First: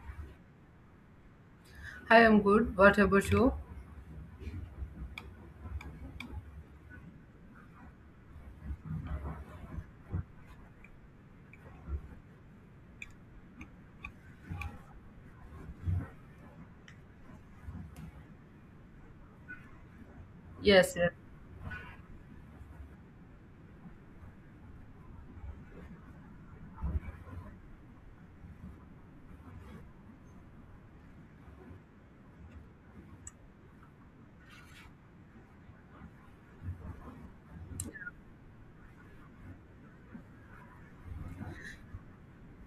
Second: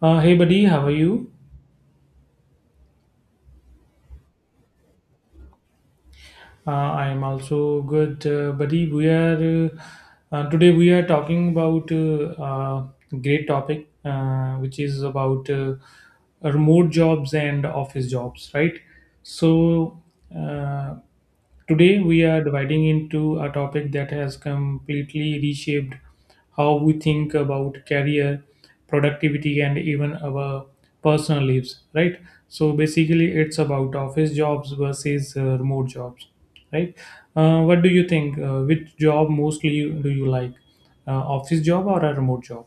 Hey buddy, how are you? Hi, I'm good. What about you? I am also good, buddy. We are today we are talking about great topic, which is about remote jobs and office jobs, right? So uh, Yes, yes. today we are dividing into a topic that has completely reshaped how we think about career, productivity, and even our personal lives, right? So basically, it's about office jobs versus remote jobs, right? What do you think, which job mostly do you like, office job or a remote job?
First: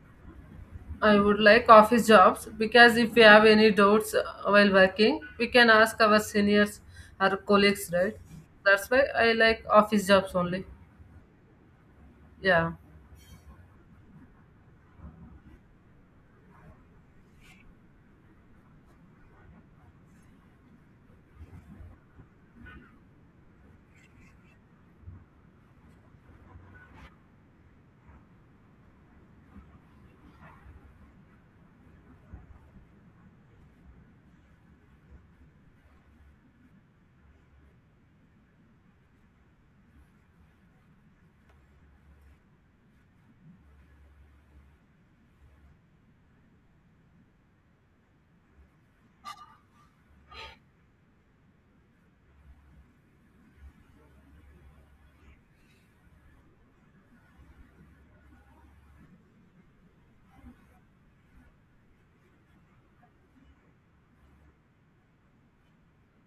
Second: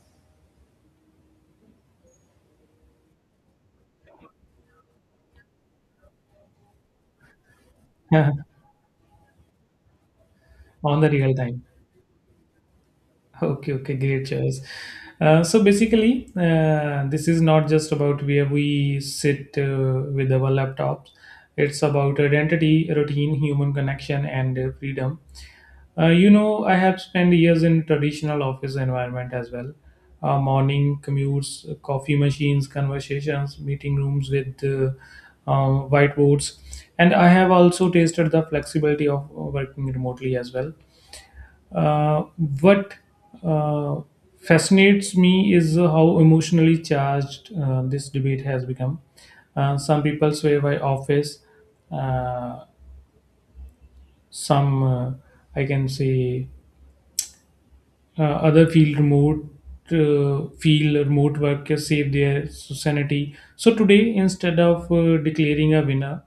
I would like office jobs because if we have any doubts while working, we can ask our seniors or colleagues, right? That's why I like office jobs only. On the real time. Yeah, Okay, okay, great choice. So basically, this is not just about where we sit with our laptops. It's about identity, routine, human connection, and freedom. You know, I have spent years in traditional office environment as well. Morning commutes, coffee machines, conversations, meeting rooms with whiteboards, and I have also tasted the flexibility of working remotely as well. Uh, what uh, fascinates me is how emotionally charged this debate has become. Some people swear by office, uh, some, uh, I can say, other feel remote. Feel remote workers save their sanity. So today, instead of declaring a winner,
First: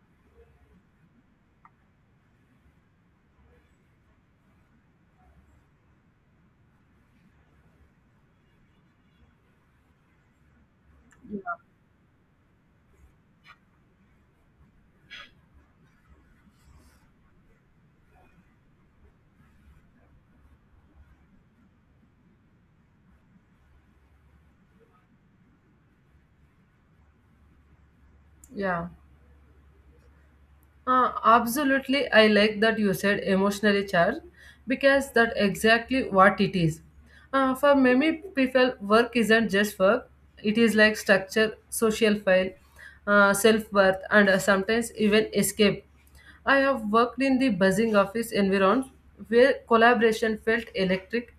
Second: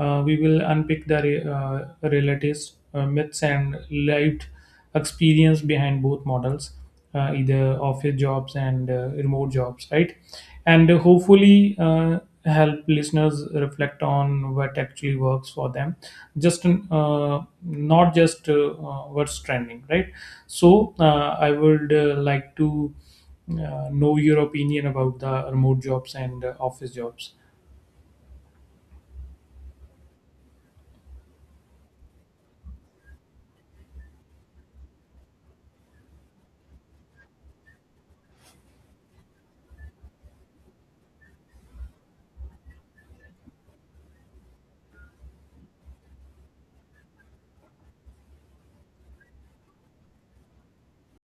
we will unpick the relatives, myths, and lived experience behind both models, either office jobs and remote jobs, right? And hopefully help listeners reflect on what actually works for them, just not just what's trending, right? So I would like to know your opinion about the remote jobs and office jobs. yeah. Absolutely, I like that you said emotionally charged because that's exactly what it is. For many people, work isn't just work, it is like structure, social file, self worth, and sometimes even escape. I have worked in the buzzing office environment where collaboration felt electric,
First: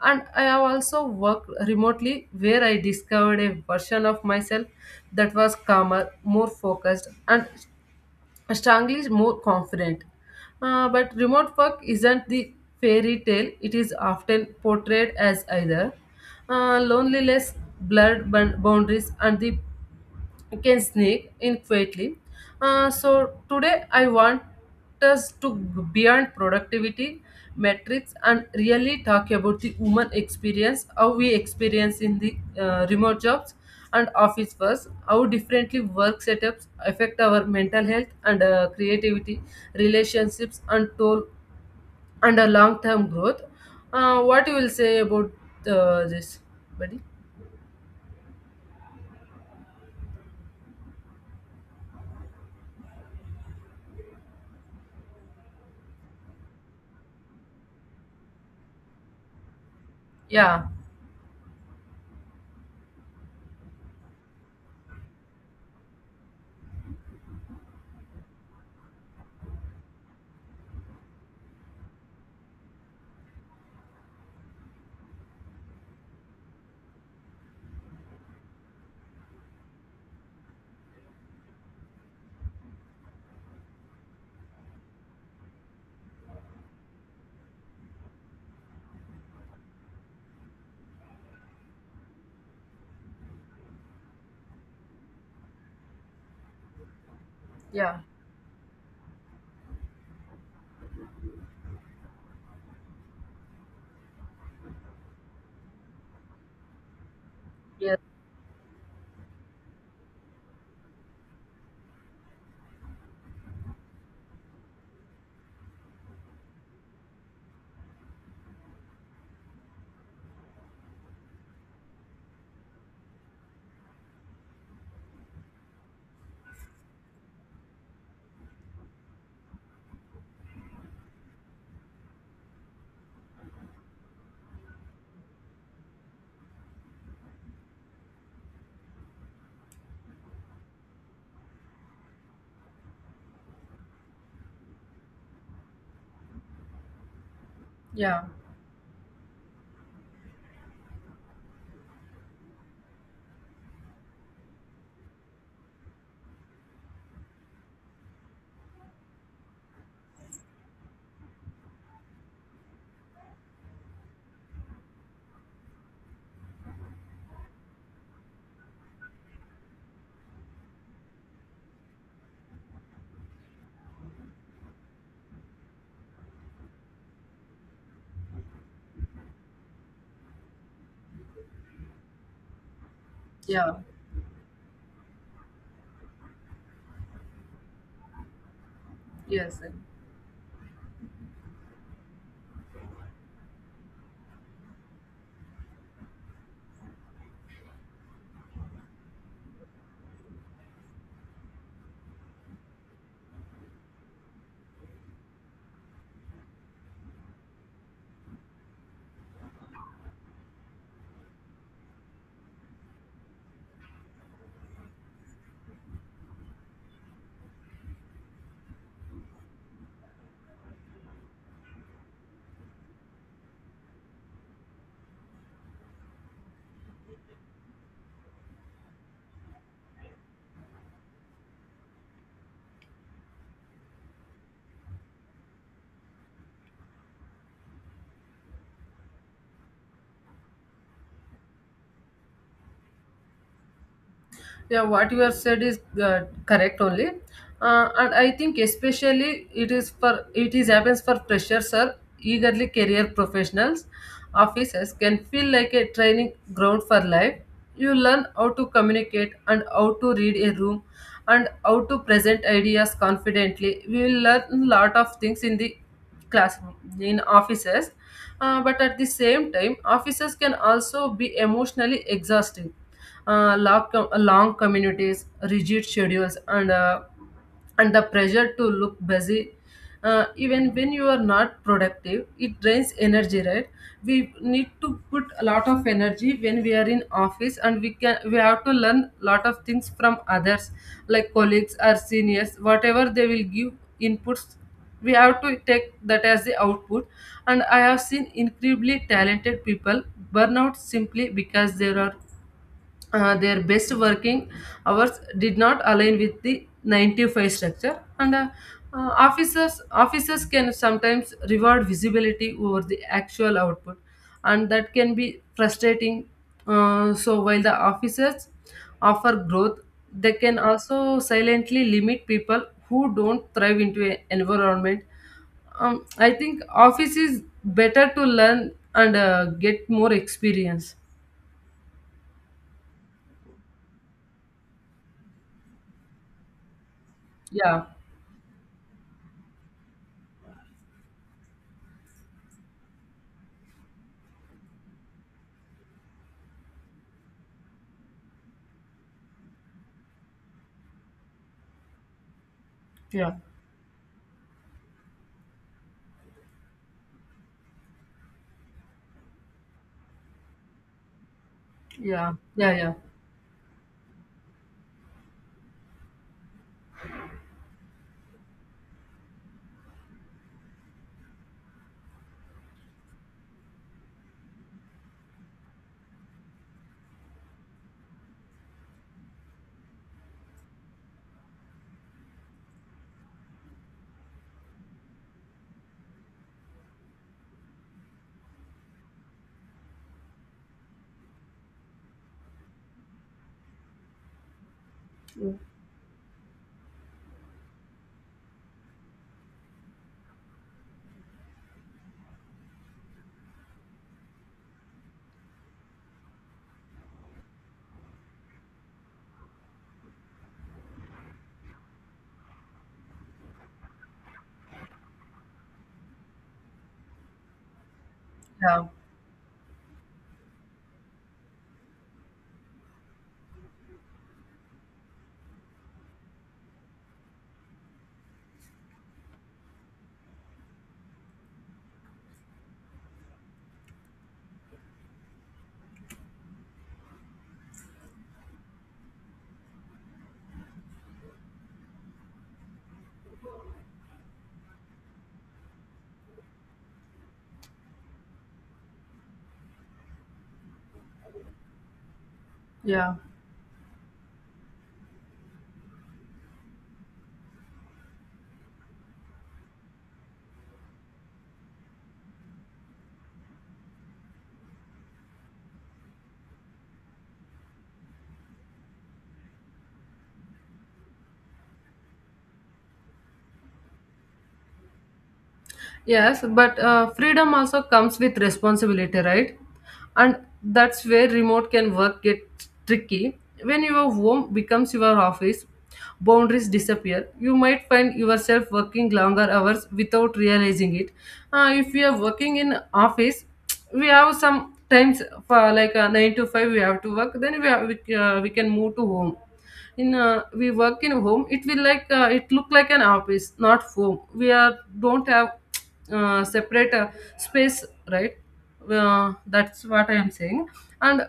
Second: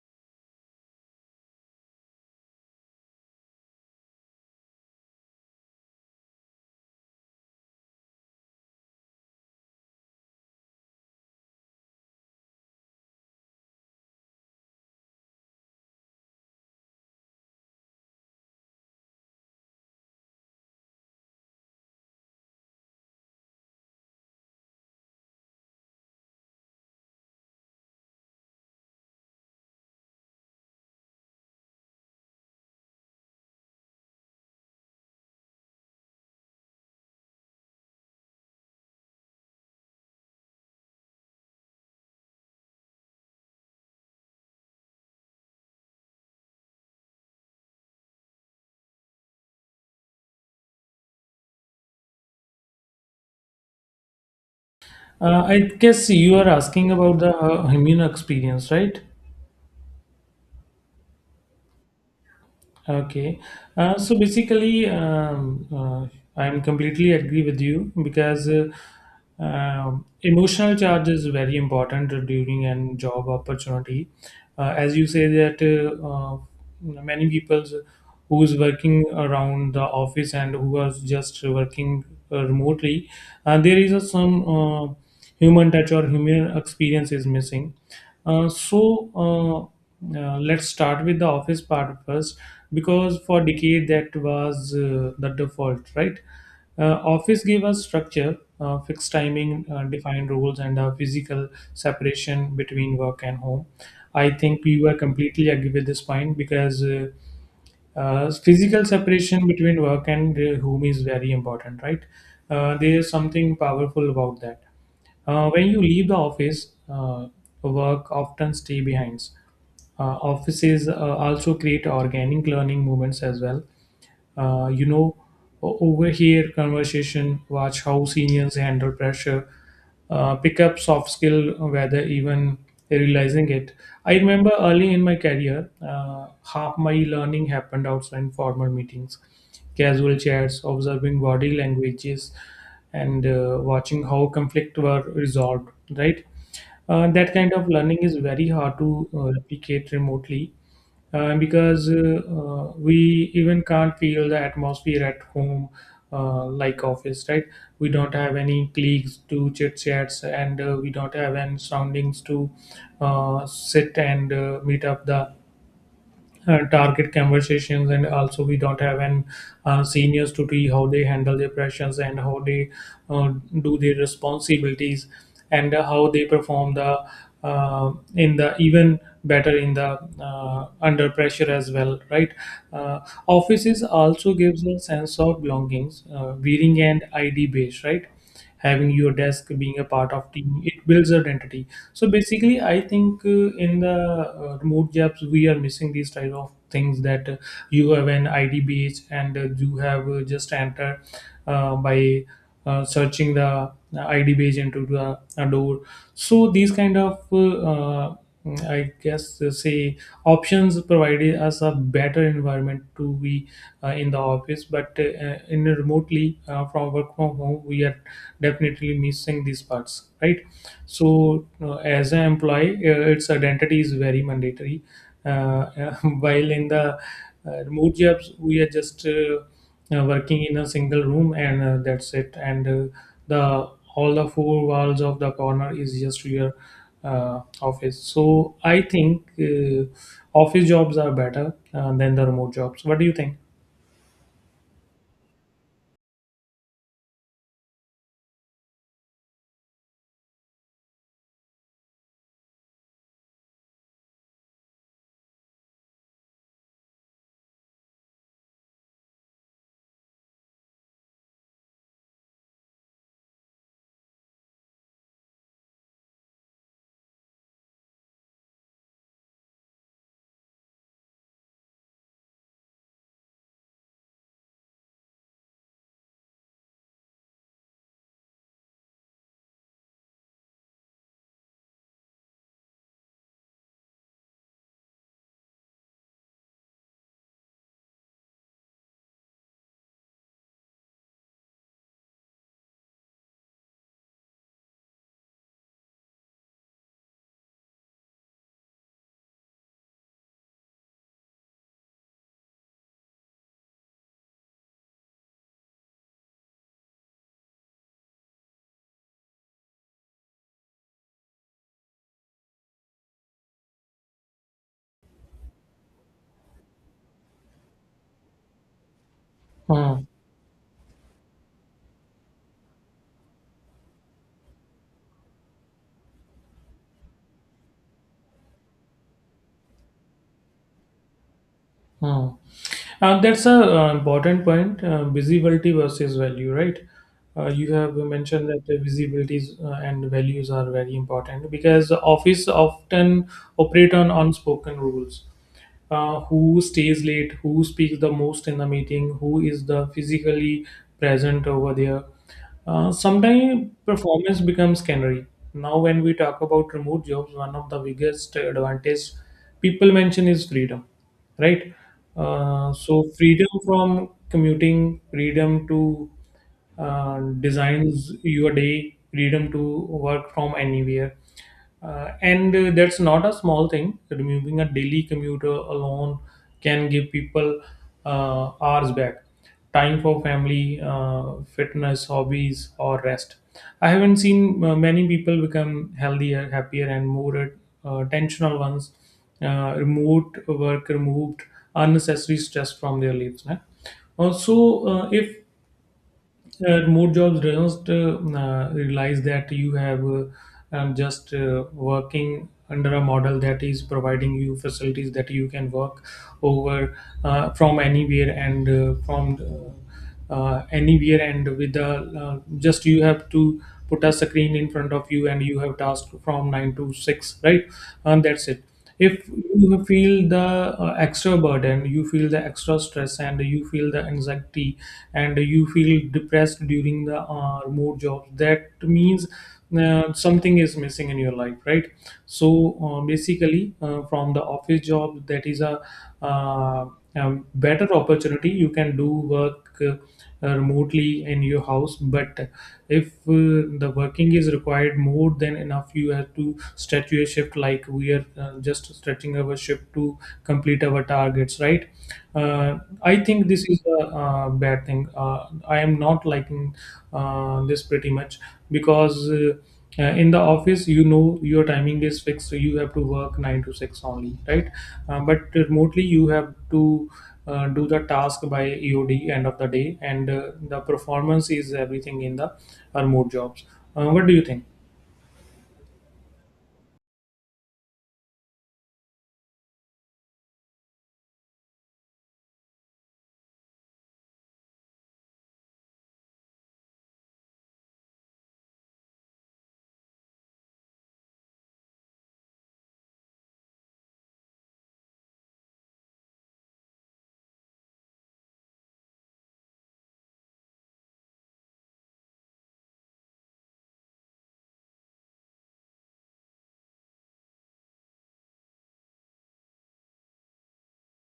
and I have also worked remotely where I discovered a version of myself that was calmer, more focused, and strongly more confident. But remote work isn't the fairy tale it is often portrayed as either. Loneliness, blurred boundaries, and the can sneak in quietly. So today I want us to go beyond productivity metrics and really talk about the human experience, how we experience in the remote jobs and office first, how differently work setups affect our mental health and creativity, relationships and toll and a long-term growth. What you will say about this, buddy? I guess you are asking about the immune experience, right? Yeah, Okay. So basically, I'm completely agree with you because emotional charge is very important during an job opportunity. As you say that uh, many people who is working around the office and who are just working remotely, there is a some human touch or human experience is missing. So let's start with the office part first, because for decade that was the default, right? Office gave us yeah, structure, fixed timing, defined rules, and a physical separation between work and home. I think you are completely agree with this point, because yeah, physical separation between work and home is very important, right? There is something powerful about that. When you leave the office, work often stay behind. Offices also create organic learning moments as well. You know, overhear conversation, watch how seniors handle pressure, pick up soft skill whether even realizing it. I remember early in my career, half my learning happened outside formal meetings, casual chats, observing body languages, and watching how conflict were resolved. Right, that kind of learning is yeah, very hard to replicate remotely. And because we even can't feel the atmosphere at home like office, right? We don't have any colleagues to chit chats, and we don't have any surroundings to sit and meet up the target conversations, and also we don't have an seniors to see how they handle their pressures and how they uh, do their responsibilities and how they perform the in the even better in the under pressure as well, right? uh, yeah, Offices also gives a sense of belongings, wearing and ID base, right? Having your desk, yes. being a part of team, it builds identity. So basically, I think in the remote jobs we are missing these type of things, that you have an ID badge and you have just enter by searching the ID badge into the a door. So these kind of I guess say options provided us a better environment to be in the office, but in a remotely from work from home, we are definitely missing these parts, right? So as an employee, its identity is very mandatory. Uh, while in the remote jobs, we are just working in a single room, and that's it, and the all the four walls of the corner is just your office. So I think office jobs are better than the remote jobs. What do you think? Yeah, what you have said is correct only, and I think especially it is for it is happens for freshers or eagerly career professionals. Offices can feel like a training ground for life. You learn how to communicate and how to read a room and how to present ideas confidently. We will learn a lot of things in the classroom in offices. But at the same time offices can also be emotionally exhausting, long communities, rigid schedules, and the pressure to look busy, even when you are not productive, it drains energy, right? We need to put a lot of energy when we are in office, and we have to learn lot of things from others, like colleagues or seniors, whatever they will give inputs, we have to take that as the output. And I have seen incredibly talented people burn out simply because there are, their best working hours did not align with the 9-5 structure, and officers can sometimes reward visibility over the actual output, and that can be frustrating. Uh, so while the officers offer growth, Hmm, they can also silently limit people who don't thrive into an environment. I think office is better to learn and get more experience. hmm. That's a important point. Visibility versus value, right? You Yeah, have mentioned that the visibilities and values are very important, because the office often operate on unspoken rules. Who stays late, who speaks the most in the meeting, who is the physically present over there. Yeah, Sometimes performance becomes canary. Now, when we talk about remote jobs, one of the biggest advantage people mention is freedom, right? yeah, yeah, yeah, So, freedom from commuting, freedom to designs your day, freedom to work from anywhere. And that's not a small thing. Removing a daily commuter alone can give people hours back, time for family, fitness, hobbies, or rest. I haven't seen many people become healthier, happier, and more attentional ones. Remote work removed unnecessary stress from their lives. Huh? Also, if more jobs do not realize that you have just working under a model that is providing you facilities that you can work over from anywhere and from anywhere, and with the just you have to put a screen in front of you, and you have task from 9 to 6, right? And that's it. yeah, If you feel the extra burden, you feel the extra stress, and you feel the anxiety, and you feel depressed during the remote jobs, that means something is missing in your life, right? So basically, from the office job, that is uh, a better opportunity. You can do work remotely in your house, but if the working is required more than enough, you have to stretch your shift, like we are just stretching our shift to complete our targets, right? Yeah. I think this is a bad thing. I am not liking this pretty much, because in the office you know your timing is fixed, so you have to work 9 to 6 only, right? But remotely you have to do the task by EOD, end of the day, and the performance is everything in the remote jobs. What do you think? Yes, but freedom also comes with responsibility, right? And that's where remote can work gets tricky. When your home becomes your office, boundaries disappear. You might find yourself working longer hours without realizing it. If you are working in office, we have some times for like 9-5 we have to work. Then we can move to home. In we work in home, it will like it look like an office not home, we are don't have separate space, right? That's what I am saying. And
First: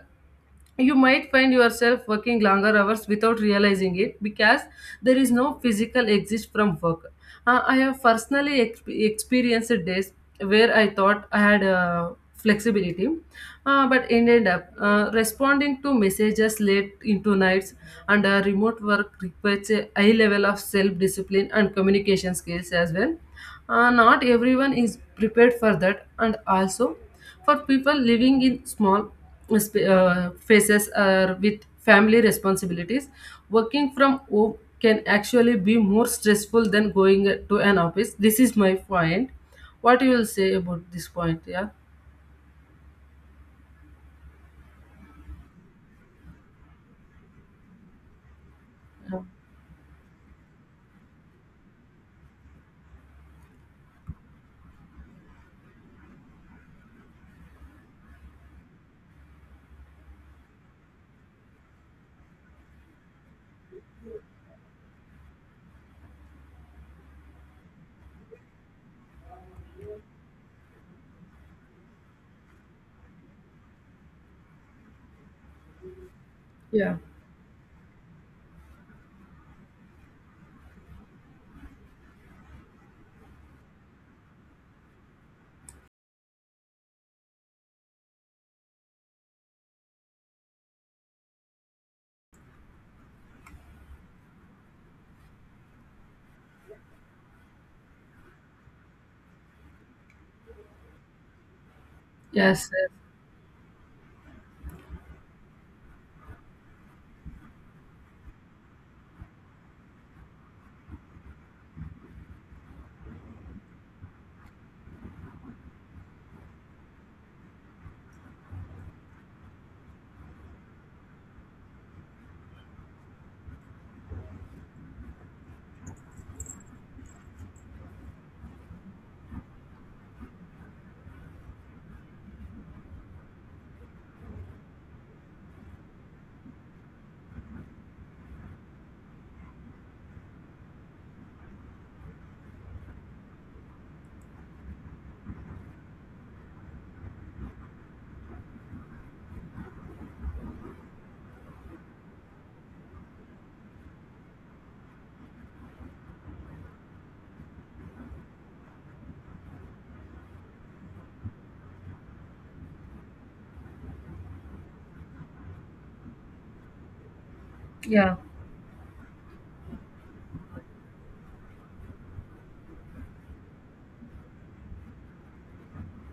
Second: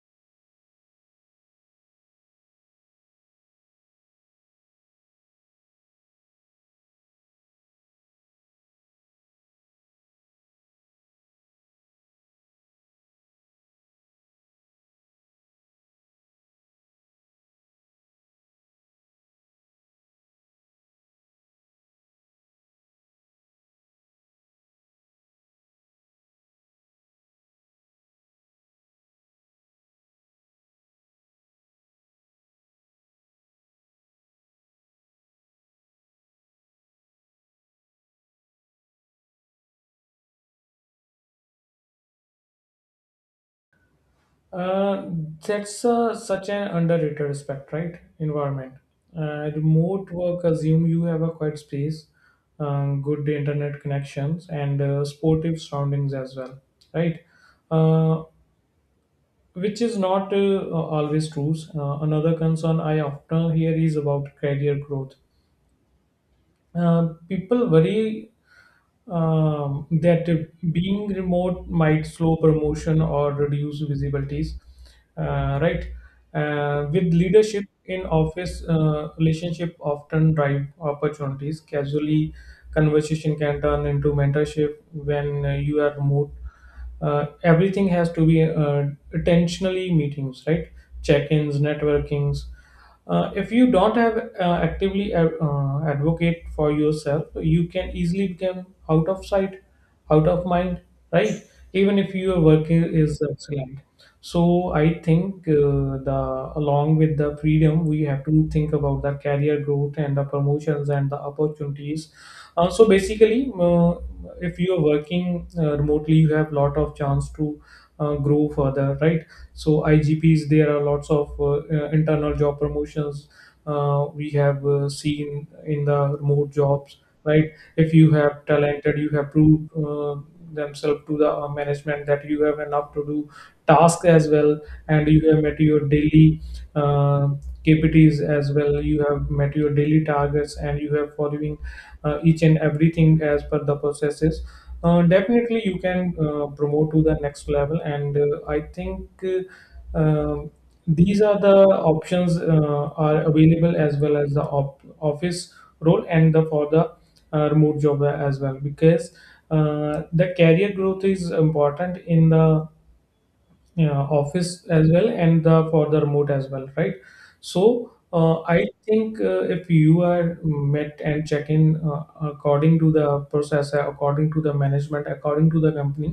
you might find yourself working longer hours without realizing it, because there is no physical exit from work. I have personally experienced days where I thought I had flexibility, but ended up responding to messages late into nights, and remote work requires a high level of self discipline and communication skills as well. Not everyone is prepared for that, and also for people living in small spaces or with family responsibilities, working from home can actually be more stressful than going to an office. This is my point. What you will say about this point? Yeah. Uh, that's such an underrated aspect, right? Environment. Remote work assume you have a quiet space, good internet connections, and sportive surroundings as well, right? Uh, which is not always true. Another concern I often hear is about career growth. People worry that being remote might slow promotion or reduce visibilities, right? Yeah. With leadership in office, relationship often drive opportunities. Casually, conversation can turn into mentorship. When you are remote, everything has to be intentionally meetings, right? Check-ins, networkings. If you don't have actively advocate for yourself, you can easily become out of sight, out of mind, right? Even if your work Yes. is excellent. So I think the along with the freedom, we have to think about the career growth and the promotions and the opportunities. So basically, if you are working remotely, you have lot of chance to grow further, right? So IGPs, there are lots of internal job promotions we have seen in the remote jobs, right? If you have talented, you have proved themselves to the management that you have enough to do task as well, and you have met your daily uh, kpts as well, you have met your daily targets, and you have following each and everything as per the processes, definitely you can promote to the next level, and I think uh, um, these are the options are available as well, as the office role, and the for the remote job as well, because the career growth is important in the yeah, office as well, and the for the remote as well, right? So Yeah. I think if you are met and check in according to the process, according to the management, according to the company,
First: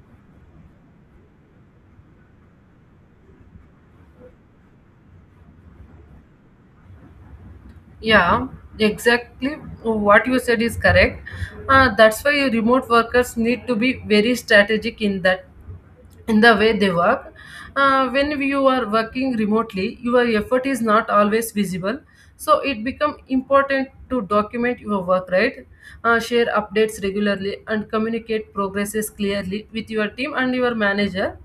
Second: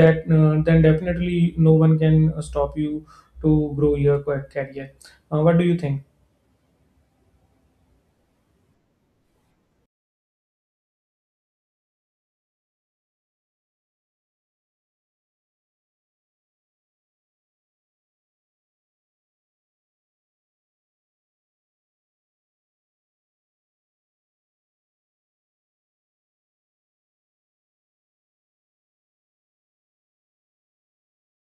that then definitely no one can stop you to grow your career. What do you think? Yeah, exactly. What you said is correct. That's why remote workers need to be very strategic in that, in the way they work. When you are working remotely, your effort is not always visible. So it becomes important to document your work, right? Share updates regularly and communicate progresses clearly with your team and your manager.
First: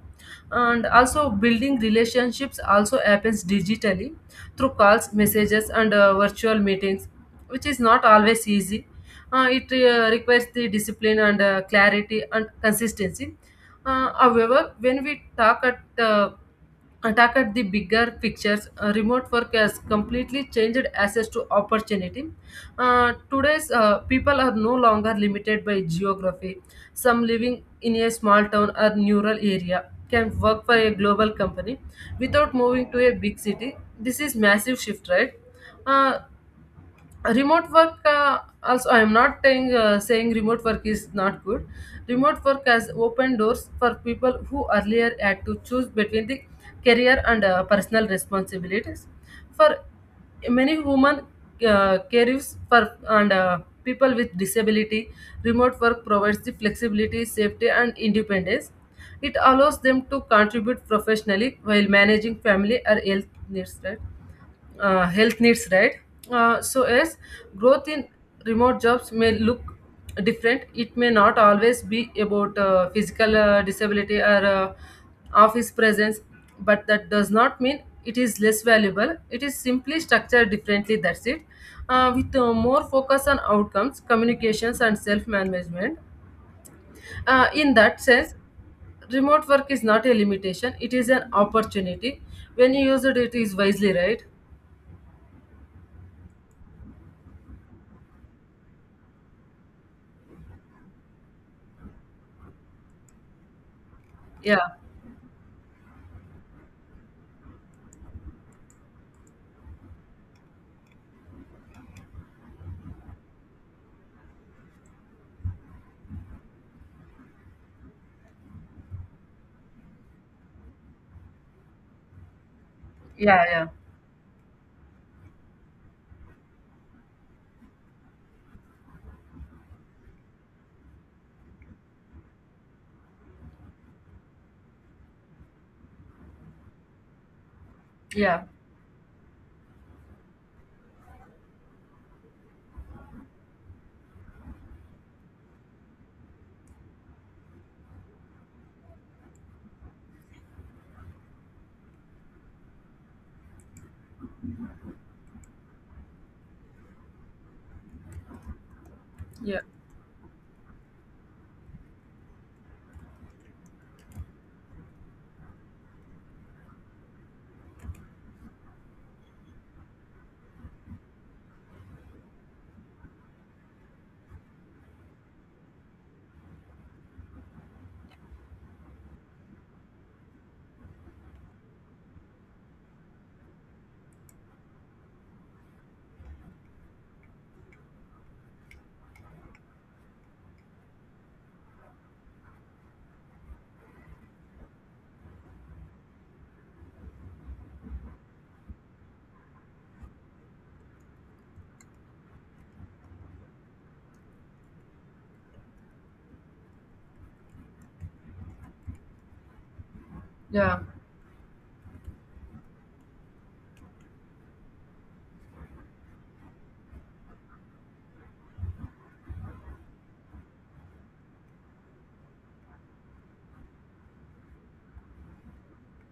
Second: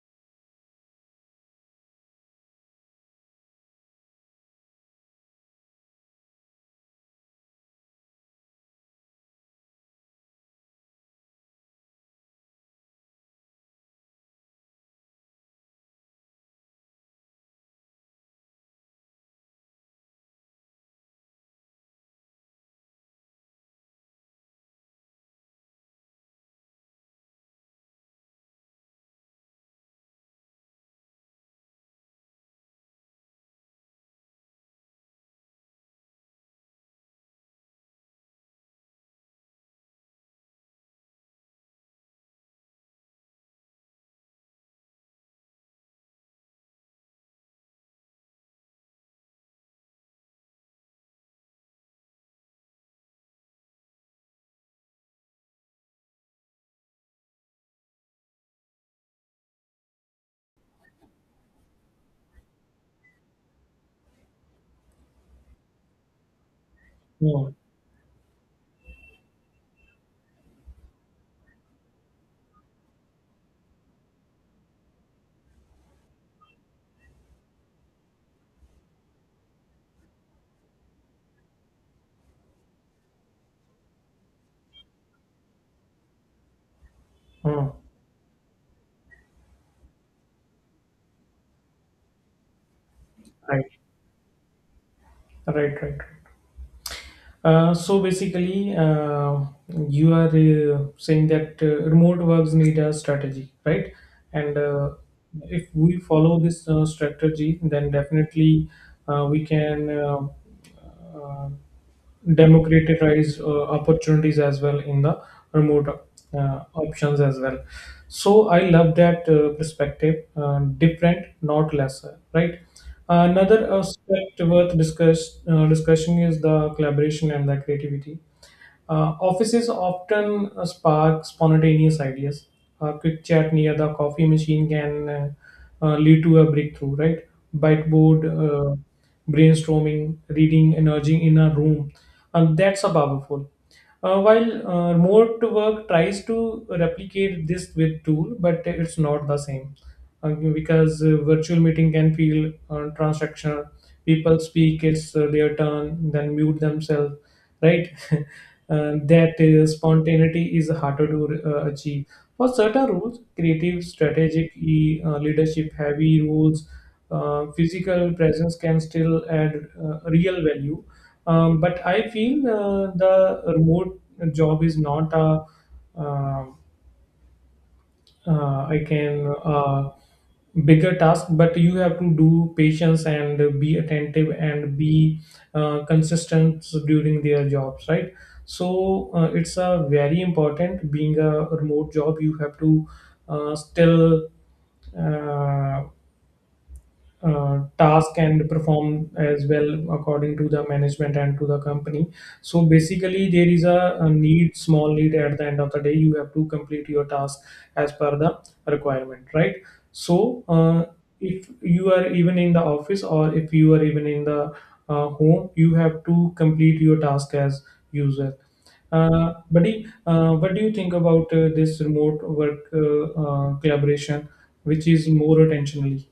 And also building relationships also happens digitally through calls, messages, and virtual meetings, which is not always easy. It requires the discipline and clarity and consistency. However, when we talk at attack at the bigger pictures, remote work has completely changed access to opportunity. Today's people are no longer limited by geography. Some living in a small town or rural area can work for a global company without moving to a big city. This is massive shift, right? Uh, Remote work, also I am not saying, saying remote work is not good. Remote work has opened doors for people who earlier had to choose between the career and personal responsibilities, for many women, careers for, and people with disability. Remote work provides the flexibility, safety, and independence. It allows them to contribute professionally while managing family or health needs, right? uh, health needs, right? So, as Hmm. growth in remote jobs may look different, it may not always be about physical disability or office presence, but that does not mean it is less valuable. It is simply structured differently, that's it. With more focus on outcomes, communications, and self management. Hmm. In that sense, remote work is not a limitation, it is an opportunity. When you use it, it is right wisely, right? right right Uh, So basically, you are saying that remote works need a strategy, right? And Yeah, If we follow this strategy, then definitely we can uh, democratize opportunities as well in the remote options as well. So I love that perspective, different not lesser, right? yeah, yeah. Another aspect worth discussing is the collaboration and the creativity. Offices often spark spontaneous ideas. A quick chat near the coffee machine can lead to a breakthrough, right? Whiteboard, Yeah, brainstorming, reading, emerging in a room. And that's a powerful. While remote work tries to replicate this with tool, but it's not the same because virtual meeting can feel transactional. People speak, it's their turn, then mute themselves, right? That yeah, spontaneity is harder to achieve. For certain roles, creative, strategic, leadership heavy roles, physical presence can still add real value. But I feel the remote job is not a uh, I can bigger task, but you have to do patience and be attentive and be consistent during their jobs, right? So it's a very important being a remote job. You have to still uh, task and perform as well according to the management and to the company. So basically there is a need, small need, at the end of the day you have to complete your task as per the requirement, right? So yeah, if you are even in the office or if you are even in the home, you have to complete your task as user. Buddy, what do you think about this remote work collaboration, which is more attentionally?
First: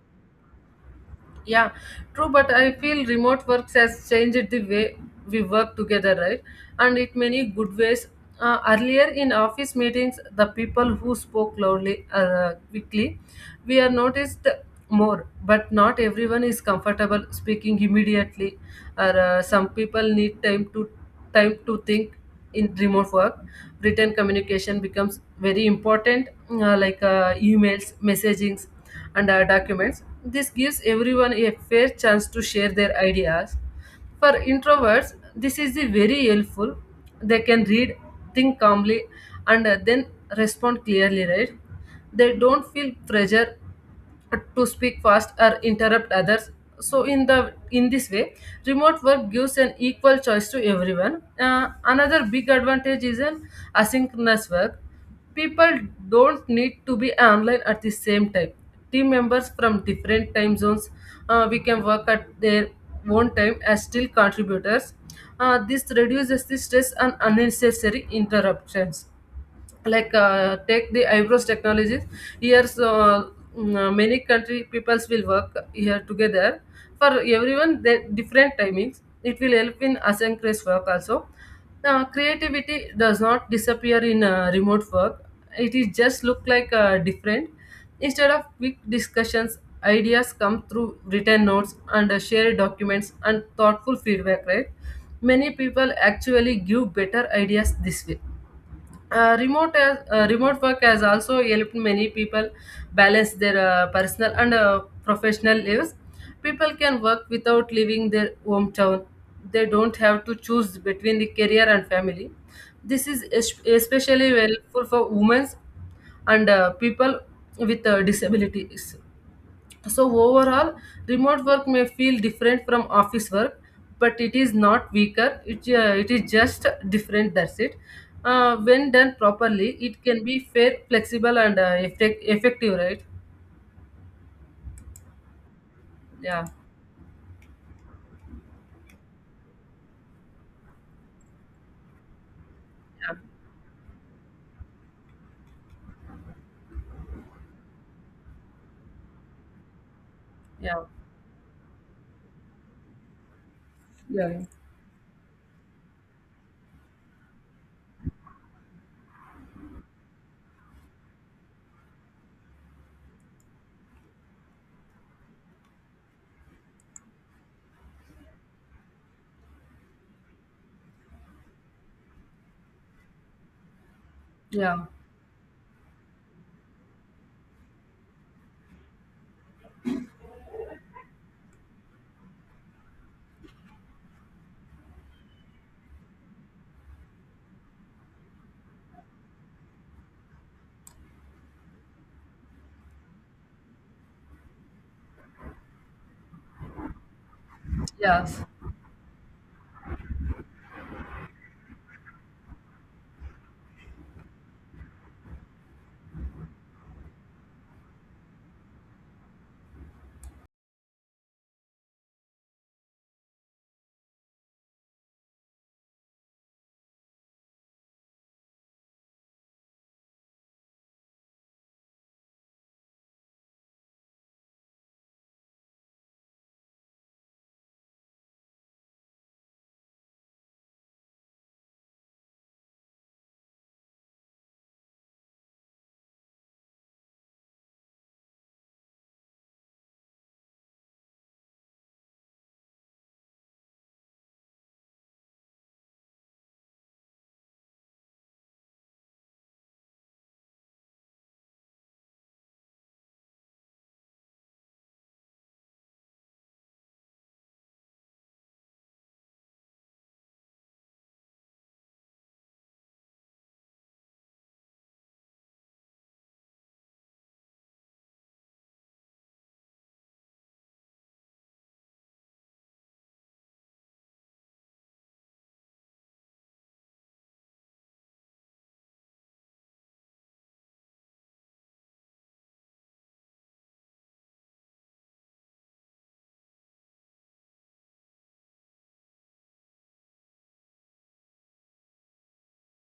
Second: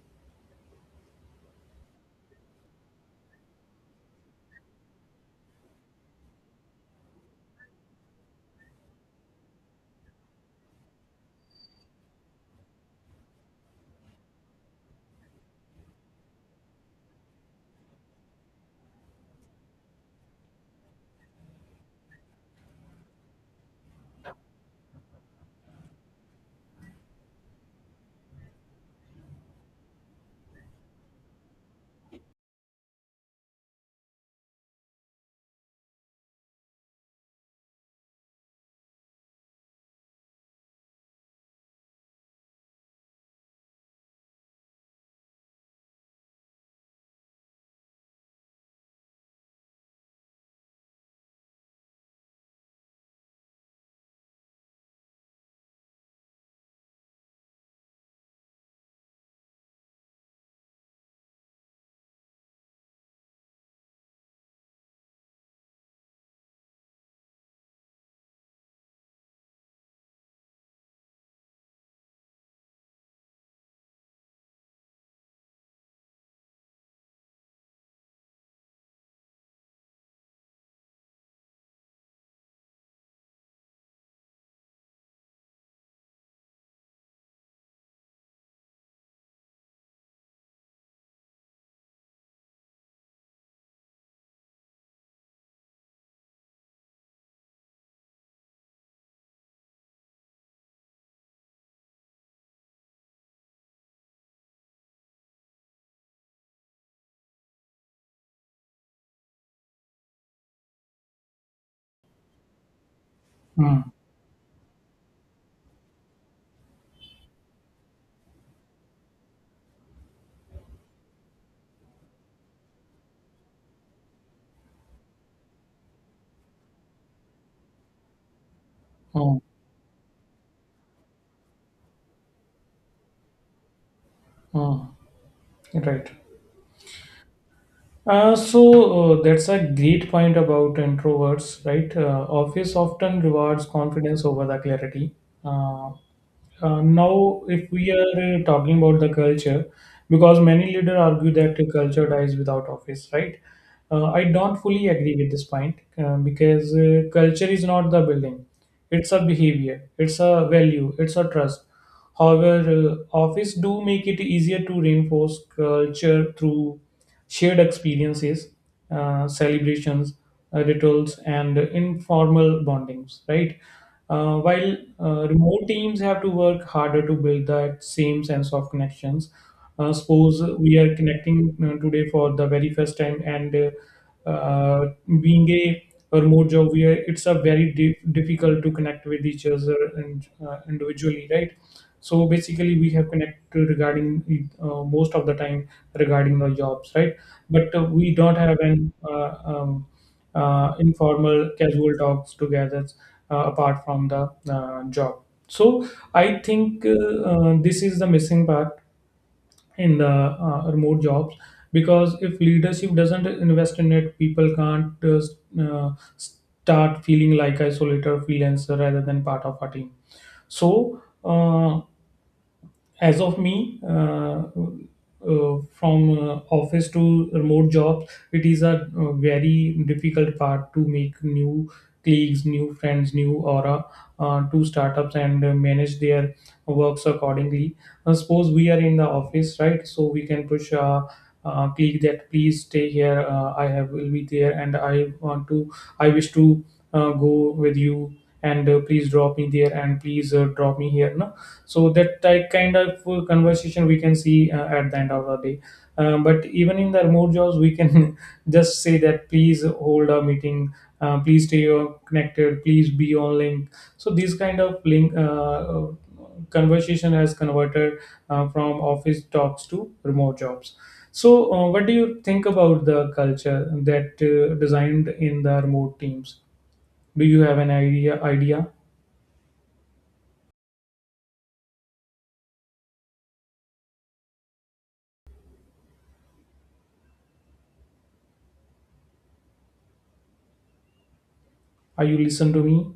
yeah. True, but I feel remote works has changed the way we work together, right? And it many good ways. Earlier in office meetings, the people who spoke loudly, quickly, we are noticed more. But not everyone is comfortable speaking immediately, or some people need time to think. In remote work, written communication becomes very important, like emails, messagings, and documents. This gives everyone a fair chance to share their ideas. For introverts, this is the very helpful. They can read, think calmly, and then respond clearly, right? They don't feel pressure to speak fast or interrupt others. So in this way, remote work gives an equal choice to everyone. Another big advantage is an asynchronous work. People don't need to be online at the same time. Team members from different time zones, we can work at their own time as still contributors. This reduces the stress and unnecessary interruptions, like take the eyebrows technologies here. So many country peoples will work here together. For everyone the different timings, it will help in asynchronous work also. Now creativity does not disappear in remote work, it is just look like different. Instead of quick discussions, ideas come through written notes and shared documents and thoughtful feedback, right? Many people actually give better ideas this way. Remote work has also helped many people balance their personal and professional lives. People can work without leaving their hometown. They don't have to choose between the career and family. This is es- Hmm. especially helpful for women and people with disabilities. So overall, remote work may feel different from office work, but it is not weaker. It is just different. That's it. When done Mm, properly, it can be fair, flexible, and effective. Right? mm, right. Yeah. So that's a great point about introverts, right? Office Yeah. often rewards confidence over the clarity. Uh, Now, if we are talking about the culture, because many Yeah. leaders argue that the culture dies without office, right? I Yeah. Yeah. don't fully agree with this point because culture is not the building; it's a behavior, it's a value, it's a trust. However, office do make it easier to reinforce culture through shared experiences, celebrations, rituals, and informal bondings. Right. While Yeah. Remote teams have to work harder to build that same sense of connections, suppose we are connecting today for the very first time, and being a remote job, we are, it's a very di- difficult to connect with each other and individually, right? So basically, we have connected regarding most of the time regarding our jobs, right? But we don't Yes. have an informal casual talks together apart from the job. So I think this is the missing part in the remote jobs, because if leadership doesn't invest in it people can't start feeling like isolator freelancer rather than part of a team. So as of me, from office to remote job, it is a very difficult part to make new colleagues, new friends, new aura, to startups and manage their works accordingly. Suppose we are in the office, right? So we can push click that please stay here, I have will be there and I want to, I wish to go with you, and please drop me there and please drop me here, no. So that type kind of conversation we can see at the end of the day. But even in the remote jobs we can just say that please hold a meeting, please stay connected, please be on link. So these kind of link conversation has converted from office talks to remote jobs. So what do you think about the culture that designed in the remote teams? Do you have an idea? Are you listen to me?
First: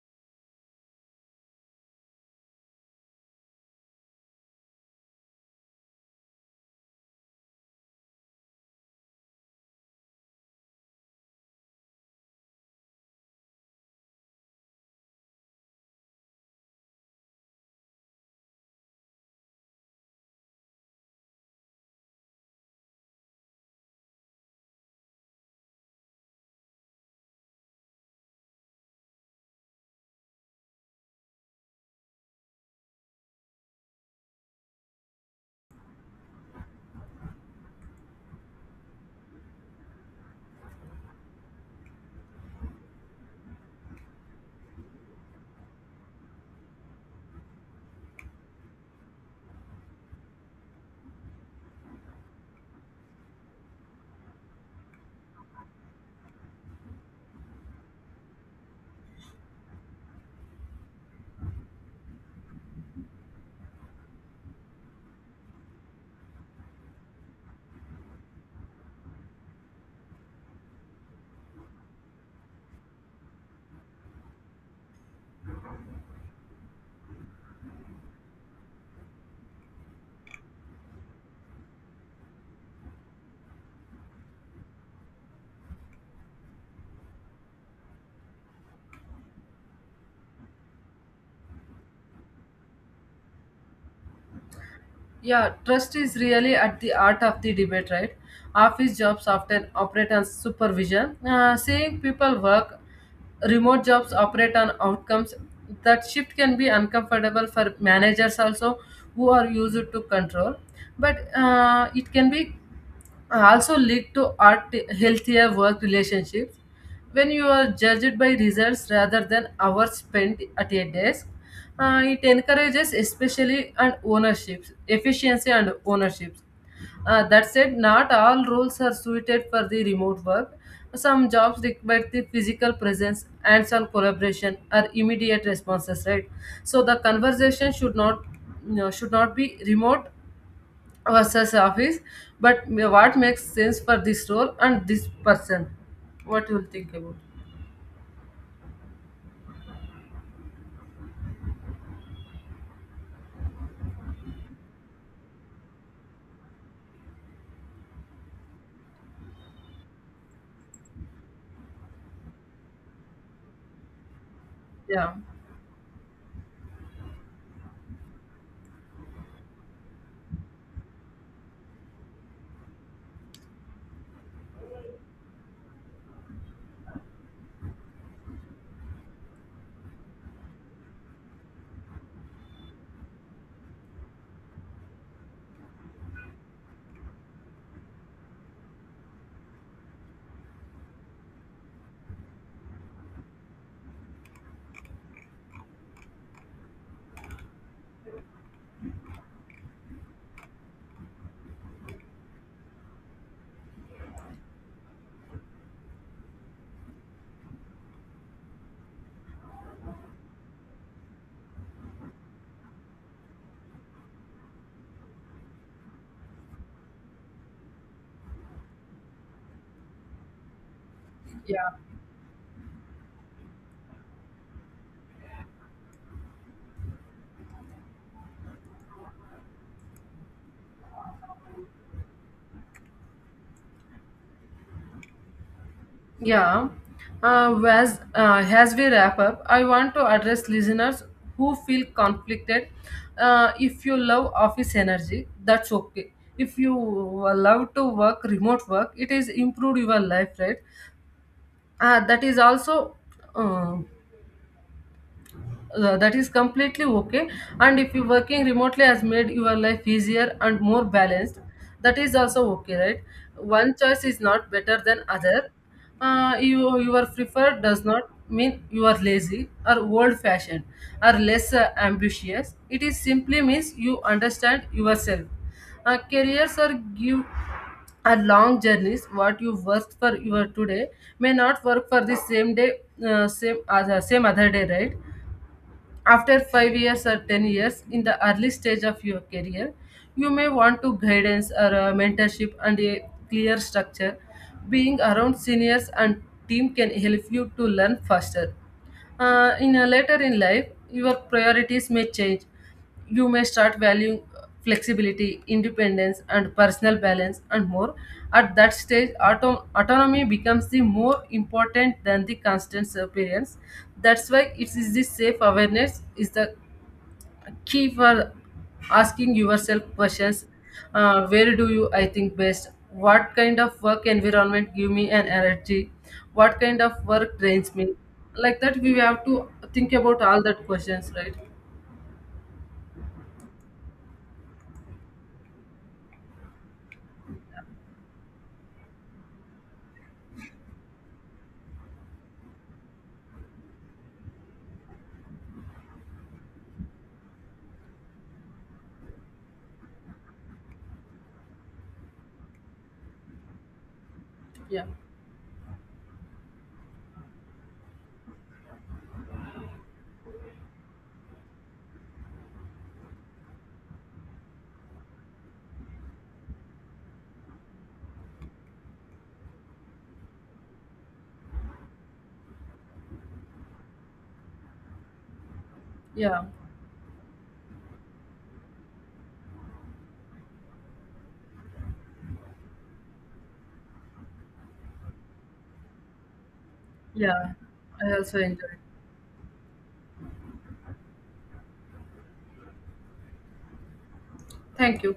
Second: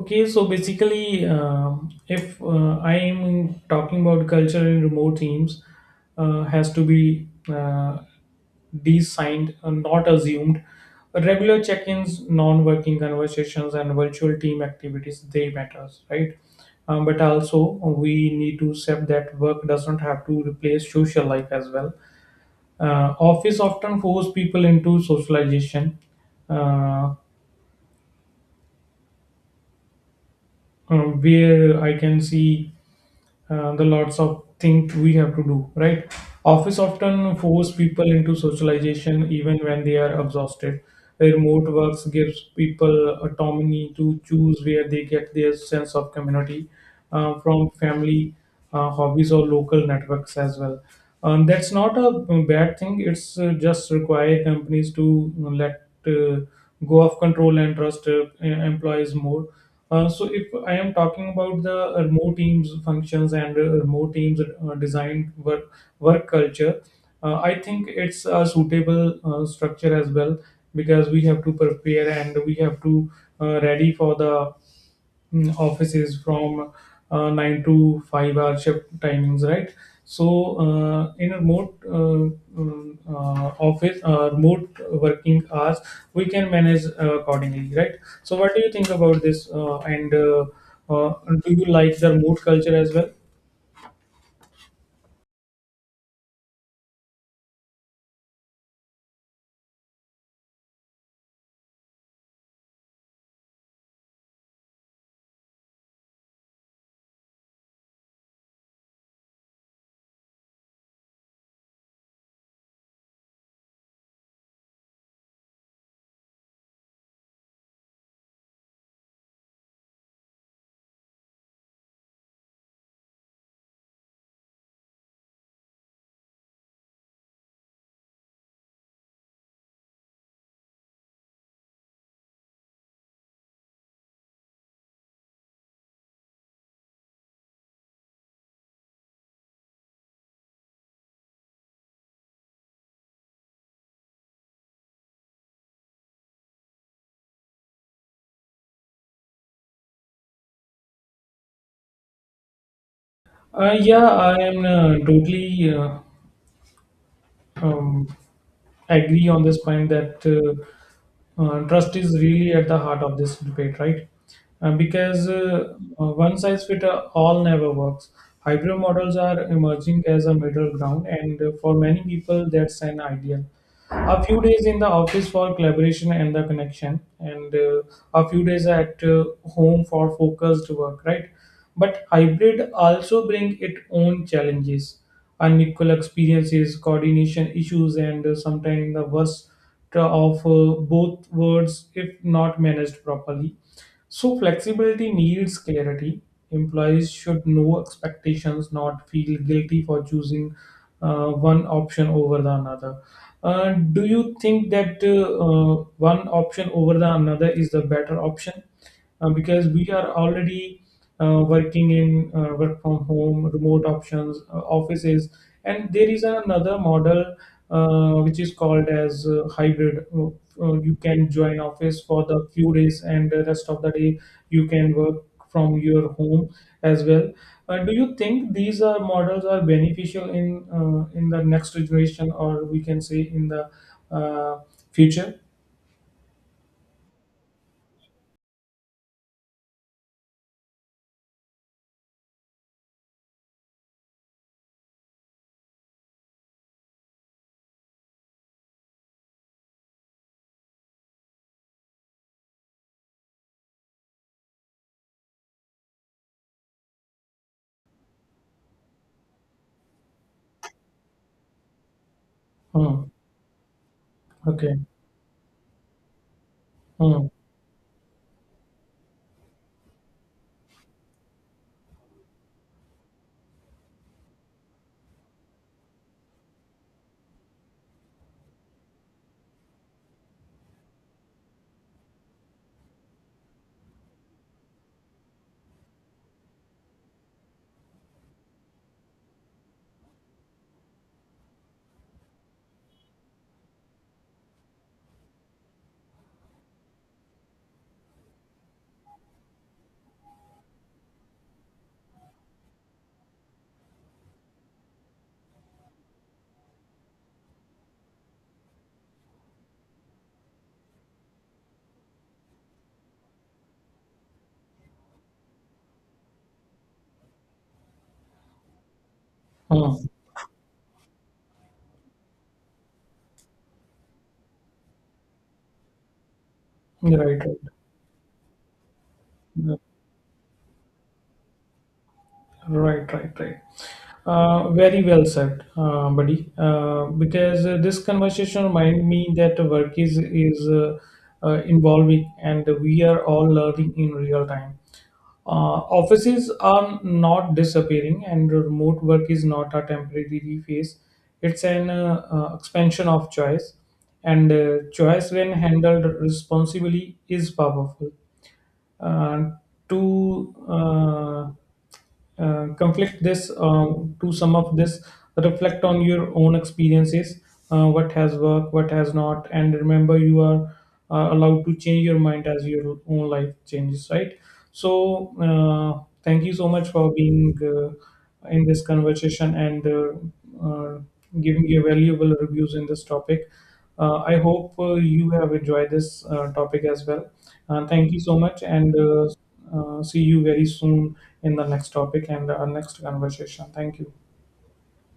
Okay, so basically, if I am talking about culture in remote teams, has to be uh, designed, not assumed. Regular check-ins, non-working conversations, and virtual team activities, they matters, right? But also, we need to accept that work doesn't have to replace social life as well. Office often force people into socialization, uh, where I can see the lots of things we have to do, right? Office often force people into socialization even when they are exhausted. Remote works gives people autonomy to choose where they get their sense of community, from family, hobbies or local networks as well. That's not a bad thing. It's just require companies to let go of control and trust employees more. So if I am talking about the remote teams functions and remote teams design work work culture, I think it's a suitable structure as well, because we have to prepare and we have to ready for the mm, offices from 9 to 5 hour shift timings, right? So in a remote office remote working hours we can manage accordingly, right? So what do you think about this, and uh, do you like the remote culture as well? Yeah, trust is really at the heart of the debate, right? Office jobs often operate on supervision, seeing people work. Remote jobs operate on outcomes. That shift can be uncomfortable for managers also, who are used to control, but it can be also lead to art healthier work relationships. When you are judged by results rather than hours spent at a desk, it encourages especially and ownerships, efficiency and ownership. That said, not all roles are suited for the remote work. Some jobs require the physical presence, hands-on collaboration, or immediate responses. Right. So the conversation should not, you know, should not be remote versus office, but what makes sense for this role and this person. What you will think about? Yeah, I am totally um, I agree on this point that trust is really at the heart of this debate, right? Yeah. Because one size fit all never works. Hybrid models are emerging as a middle ground, and for many people, that's an ideal. A few days in the office for collaboration and the connection, and a few days at home for focused work, right? But hybrid also bring its own challenges, unequal experiences, coordination issues, and sometimes the worst of both worlds if not managed properly. So flexibility needs clarity. Employees should know expectations, not feel guilty for choosing one option over the another. Do you think that one option over the another is the better option? Uh, because we are already working in work from home, remote options, offices, and there is another model which is called as hybrid. You can join Yeah. office for the few days, and the rest of the day you can work from your home as well. Do you think these are models are beneficial in the next generation, or we can say in the uh, future? Yeah. As we wrap up, I want to address listeners who feel conflicted. If you love office energy, that's okay. If you love to work remote work, it is improve your life, right? Uh, that is also uh, that is completely okay. And if you working remotely has made your life easier and more balanced, that is also okay, right? Hmm. One choice is not better Okay. than other. You your Hmm. preferred does not mean you are lazy or old fashioned or less ambitious, it is simply means you understand yourself. Careers are give are long journeys. What you worked for your today may not work for the same day, same other day, right? After 5 years or 10 years in the early stage of your career, you may want to guidance or a mentorship and a clear structure. Being around seniors and team can help you to learn faster. In a later in life, your priorities may change. You may start valuing flexibility, independence, and personal balance, and more. At that stage, autonomy becomes the more important than the constant appearance. That's why it is the safe awareness is the key for asking yourself Hmm. questions. Where do you I think best? What kind of work environment give me an energy? What kind of Right. work Right. drains me? Like that we have to Right, think about all that questions, right? right, right. Very well said, buddy. Because this conversation remind me that work is involving, and we are all learning in real time. Offices are not disappearing, and remote work is not a temporary phase. It's an expansion of choice, and Yeah, choice, when handled responsibly, is powerful. uh, to uh, uh, conflict this uh, to sum up this, reflect on your own experiences, what has worked, what has not, and remember you are allowed to change your mind as your own life changes, right? So yeah, thank you so much for being in this conversation, and giving your valuable reviews in this topic. I hope you have enjoyed this topic as well. yeah. Thank I you so also much, enjoyed. and see you very soon in the next topic and our next conversation. Thank you. Thank you.